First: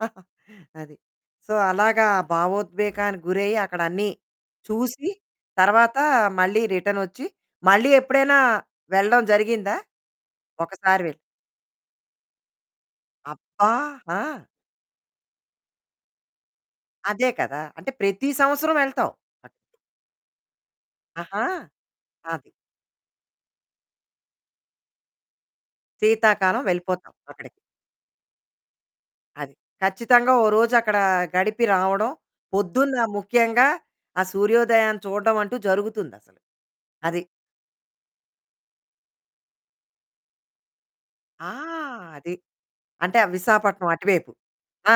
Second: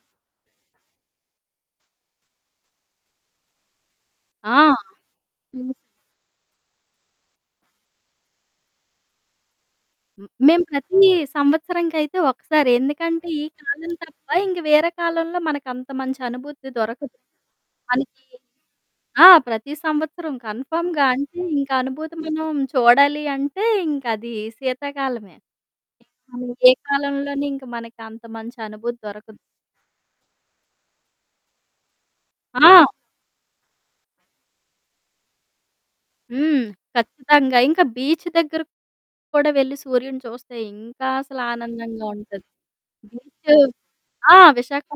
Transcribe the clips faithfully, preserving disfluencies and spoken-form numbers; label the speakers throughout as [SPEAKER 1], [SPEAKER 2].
[SPEAKER 1] అది. సో, అలాగా ఆ భావోద్వేగానికి గురయ్యి, అక్కడన్నీ
[SPEAKER 2] ఆ!
[SPEAKER 1] చూసి,
[SPEAKER 2] హ్మ్.
[SPEAKER 1] తర్వాతా మళ్ళీ రిటర్నొచ్చి. మళ్ళీ ఎప్పుడైనా వెళ్ళడం జరిగిందా?
[SPEAKER 2] హ్మ్. మేము ప్రతీ
[SPEAKER 1] ఒకసారి వెళ్
[SPEAKER 2] సంవత్సరానికైతే ఒకసారే. ఎందుకంటే, ఈ
[SPEAKER 1] అబ్బా!
[SPEAKER 2] కాలం తప్ప
[SPEAKER 1] ఆ!
[SPEAKER 2] ఇంక వేరే కాలంలో మనకంత మంచి అనుభూతి దొరకదు.
[SPEAKER 1] అదే కదా! అంటే
[SPEAKER 2] మనకీ
[SPEAKER 1] ప్రతీ సంవత్సరం వెళ్తావు.
[SPEAKER 2] ఆ! ప్రతి సంవత్సరం కన్ఫర్మ్‌గా. అంటే,
[SPEAKER 1] ఆహా!
[SPEAKER 2] ఇంక అనుభూతి
[SPEAKER 1] అది.
[SPEAKER 2] మనం చూడాలి అంటే ఇంకదీ సీతాకాలమే. అవును,
[SPEAKER 1] సీతాకాలం
[SPEAKER 2] ఏ
[SPEAKER 1] వెళ్ళిపోతావు
[SPEAKER 2] కాలంలోని
[SPEAKER 1] అక్కడికి.
[SPEAKER 2] ఇంక మనకి అంత మంచి అనుభూతి దొరకదు.
[SPEAKER 1] అది. ఖచ్చితంగా ఓ రోజక్కడా గడిపి రావడం,
[SPEAKER 2] ఆ!
[SPEAKER 1] పొద్దున్న ముఖ్యంగా ఆ సూర్యోదయాన్ని చూడడమంటూ జరుగుతుందసలు.
[SPEAKER 2] హ్మ్.
[SPEAKER 1] అది.
[SPEAKER 2] ఖచ్చితంగా. ఇంక బీచ్ దగ్గరకు కూడా వెళ్ళి సూర్యుడిని చూస్తే, ఇంకా అసలు
[SPEAKER 1] ఆ!
[SPEAKER 2] ఆనందంగా
[SPEAKER 1] అది.
[SPEAKER 2] ఉంటది.
[SPEAKER 1] అంటే ఆ
[SPEAKER 2] బీచ్చూ
[SPEAKER 1] విశాఖపట్నం అటువైపు.
[SPEAKER 2] ఆ!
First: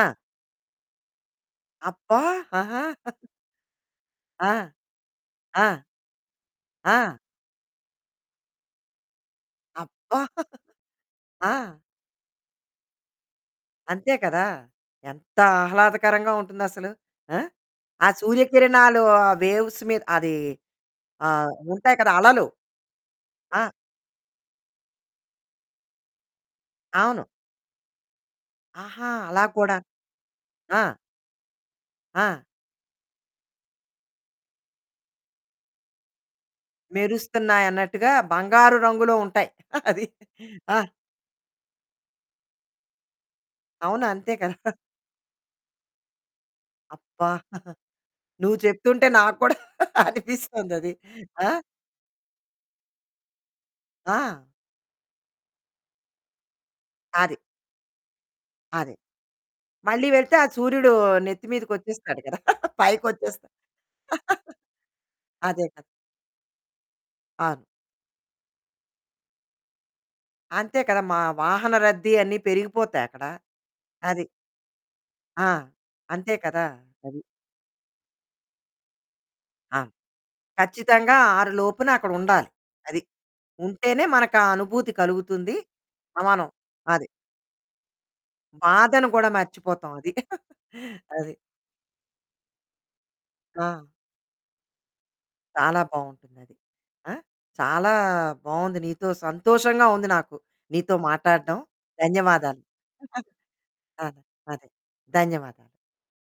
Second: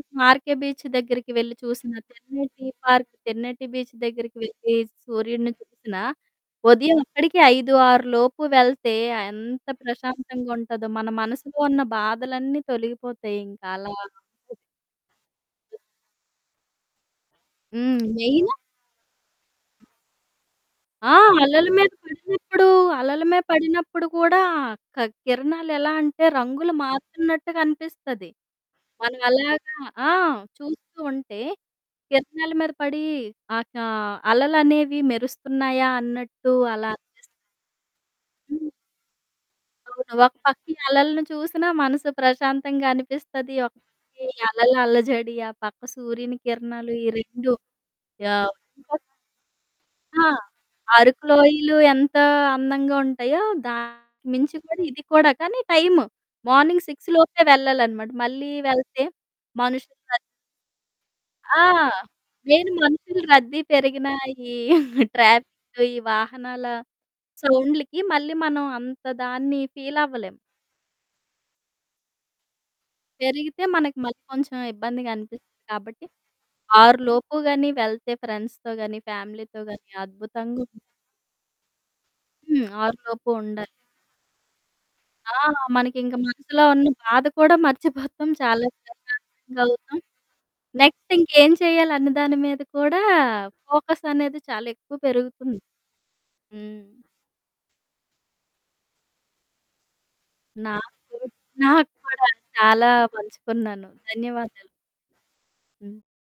[SPEAKER 1] ఆ!
[SPEAKER 2] ఆర్‌కే బీచ్ దగ్గరికి వెళ్లి చూసినా,
[SPEAKER 1] అబ్బా!
[SPEAKER 2] తెర్నేటీ
[SPEAKER 1] ఆహా!
[SPEAKER 2] పార్క్, తెన్నేటి బీచ్ దగ్గరికి
[SPEAKER 1] ఆ!
[SPEAKER 2] వెళ్ళి సూర్యుడిని
[SPEAKER 1] ఆ!
[SPEAKER 2] చూసినా, ఉదయం
[SPEAKER 1] ఆ!
[SPEAKER 2] అక్కడికి ఐదు ఆరు లోపు వెళ్తే ఎంత
[SPEAKER 1] అబ్బా!
[SPEAKER 2] ప్రశాంతంగుంటదో. మన
[SPEAKER 1] ఆ!
[SPEAKER 2] మనసులో ఉన్న బాధలన్నీ తొలగిపోతాయింక అలా.
[SPEAKER 1] అంతే కదా! ఎంత ఆహ్లాదకరంగా ఉంటుందసలు. ఆ!
[SPEAKER 2] హ్మ్.
[SPEAKER 1] ఆ
[SPEAKER 2] మెయిన్
[SPEAKER 1] సూర్యకిరణాలు ఆహ్, వేవ్స్ మీద్ అదీ
[SPEAKER 2] ఆ!
[SPEAKER 1] ఆహ్,
[SPEAKER 2] అలల మీద
[SPEAKER 1] ఉంటాయి కదా! అలలు.
[SPEAKER 2] పడినప్పుడూ, అలల మీ
[SPEAKER 1] ఆ!
[SPEAKER 2] పడినప్పుడు కూడా క్ కిరణాలెలా అంటే, రంగులు
[SPEAKER 1] అవును.
[SPEAKER 2] మారుతున్నట్టుగనిపిస్తది.
[SPEAKER 1] ఆహా! అలా
[SPEAKER 2] మనమెలాగ
[SPEAKER 1] కూడా
[SPEAKER 2] ఆ!
[SPEAKER 1] ఆ!
[SPEAKER 2] చూస్తూ ఉంటే
[SPEAKER 1] ఆ!
[SPEAKER 2] కిరణాల మీద పడీ ఆహ్, కా అలలనేవి మెరుస్తున్నాయా అన్నట్టు అలా అనిపిస్తుంది.
[SPEAKER 1] మెరుస్తున్నాయన్నట్టుగా
[SPEAKER 2] హ్మ్.
[SPEAKER 1] బంగారు రంగులో ఉంటాయి. అది.
[SPEAKER 2] అవును. ఒక పక్కీ
[SPEAKER 1] ఆ!
[SPEAKER 2] అలలను చూసినా మనసు ప్రశాంతంగా అనిపిస్తది, ఒక
[SPEAKER 1] అవును.
[SPEAKER 2] పక్కీ
[SPEAKER 1] అంతే
[SPEAKER 2] ఈ
[SPEAKER 1] కదా!
[SPEAKER 2] అలల అల్లజడి, ఆ పక్క సూర్యుని కిరణాలు, ఈ
[SPEAKER 1] అబ్బా!
[SPEAKER 2] రెండు యావ్
[SPEAKER 1] నువ్వు
[SPEAKER 2] ఇంకోక
[SPEAKER 1] చెప్తుంటే, నాకు కూడా
[SPEAKER 2] ఆ!
[SPEAKER 1] అనిపిస్తోందది.
[SPEAKER 2] అరుకు
[SPEAKER 1] ఆ!
[SPEAKER 2] లోయలు ఎంతా అందంగా ఉంటాయో, దానికి
[SPEAKER 1] ఆ!
[SPEAKER 2] మించి కూడా ఇది కూడా, కానీ టైము. మార్నింగ్ సిక్స్
[SPEAKER 1] అది.
[SPEAKER 2] లోపే వెళ్ళాలనమాట. మళ్ళీ
[SPEAKER 1] అదే.
[SPEAKER 2] వెళ్తే మనుషులు
[SPEAKER 1] మళ్ళీ
[SPEAKER 2] రద్
[SPEAKER 1] వెళ్తే ఆ సూర్యుడూ నెత్తి
[SPEAKER 2] ఆ!
[SPEAKER 1] మీదకొచ్చేస్తాడు కదా!
[SPEAKER 2] నేను
[SPEAKER 1] పైకొ
[SPEAKER 2] మనుషులు
[SPEAKER 1] వచ్చేస్
[SPEAKER 2] రద్దీ పెరిగినా, ఈ
[SPEAKER 1] అదే
[SPEAKER 2] ట్రాఫిక్కు,
[SPEAKER 1] కదా!
[SPEAKER 2] ఈ వాహనాల
[SPEAKER 1] అవును.
[SPEAKER 2] సౌండ్లుకి, మళ్ళీ మనం అంత దాన్ని ఫీలవ్వలేము.
[SPEAKER 1] అంతే కదా! మా వాహన రద్దీ అన్నీ పెరిగిపోతాయక్కడ.
[SPEAKER 2] పెరిగితే మనకి మళ్ళీ
[SPEAKER 1] అది.
[SPEAKER 2] కొంచెం ఇబ్బందిగా అనిపిస్తది.
[SPEAKER 1] ఆ!
[SPEAKER 2] కాబట్టి,
[SPEAKER 1] అంతే కదా!
[SPEAKER 2] ఆరు
[SPEAKER 1] అది.
[SPEAKER 2] లోపు గానీ వెళ్తే ఫ్రెండ్స్‌తో గానీ, ఫ్యామిలీతో
[SPEAKER 1] ఆ!
[SPEAKER 2] గానీ అద్భుతంగున్
[SPEAKER 1] ఖచ్చితంగా ఆరు లోపున అక్కడ ఉండాలి.
[SPEAKER 2] హ్మ్. ఆరు
[SPEAKER 1] అది.
[SPEAKER 2] లోపు ఉండాలి.
[SPEAKER 1] ఉంటేనే మనకా అనుభూతి
[SPEAKER 2] ఆ!
[SPEAKER 1] కలుగుతుందీ,
[SPEAKER 2] మనకింక
[SPEAKER 1] సమానం
[SPEAKER 2] మనసులో ఉన్న
[SPEAKER 1] అది.
[SPEAKER 2] బాధ కూడా మర్చిపోతాం, చాలా
[SPEAKER 1] బాధను గూడా
[SPEAKER 2] ప్రశాంతంగా అవుతాం.
[SPEAKER 1] మర్చిపోతావది.
[SPEAKER 2] నెక్స్ట్
[SPEAKER 1] అది.
[SPEAKER 2] ఇంకేం చెయ్యాలన్న దాని మీద కూడా
[SPEAKER 1] ఆ!
[SPEAKER 2] ఫోకస్సనేది చాలెక్కువ పెరుగుతుంది.
[SPEAKER 1] చాలా బావుంటుందది.
[SPEAKER 2] హ్మ్.
[SPEAKER 1] ఆ! చాలా బావుంది నీతో సంతోషంగా ఉంది నాకు,
[SPEAKER 2] నాకు
[SPEAKER 1] నీతో
[SPEAKER 2] కూడ,
[SPEAKER 1] మాట్టాడం.
[SPEAKER 2] నాకు కూడా
[SPEAKER 1] ధన్యవాదాలు.
[SPEAKER 2] చాలా పంచుకున్నాను.
[SPEAKER 1] ఆ!
[SPEAKER 2] ధన్యవాదాలు.
[SPEAKER 1] అదే. ధన్యవాదాలు.
[SPEAKER 2] హ్మ్.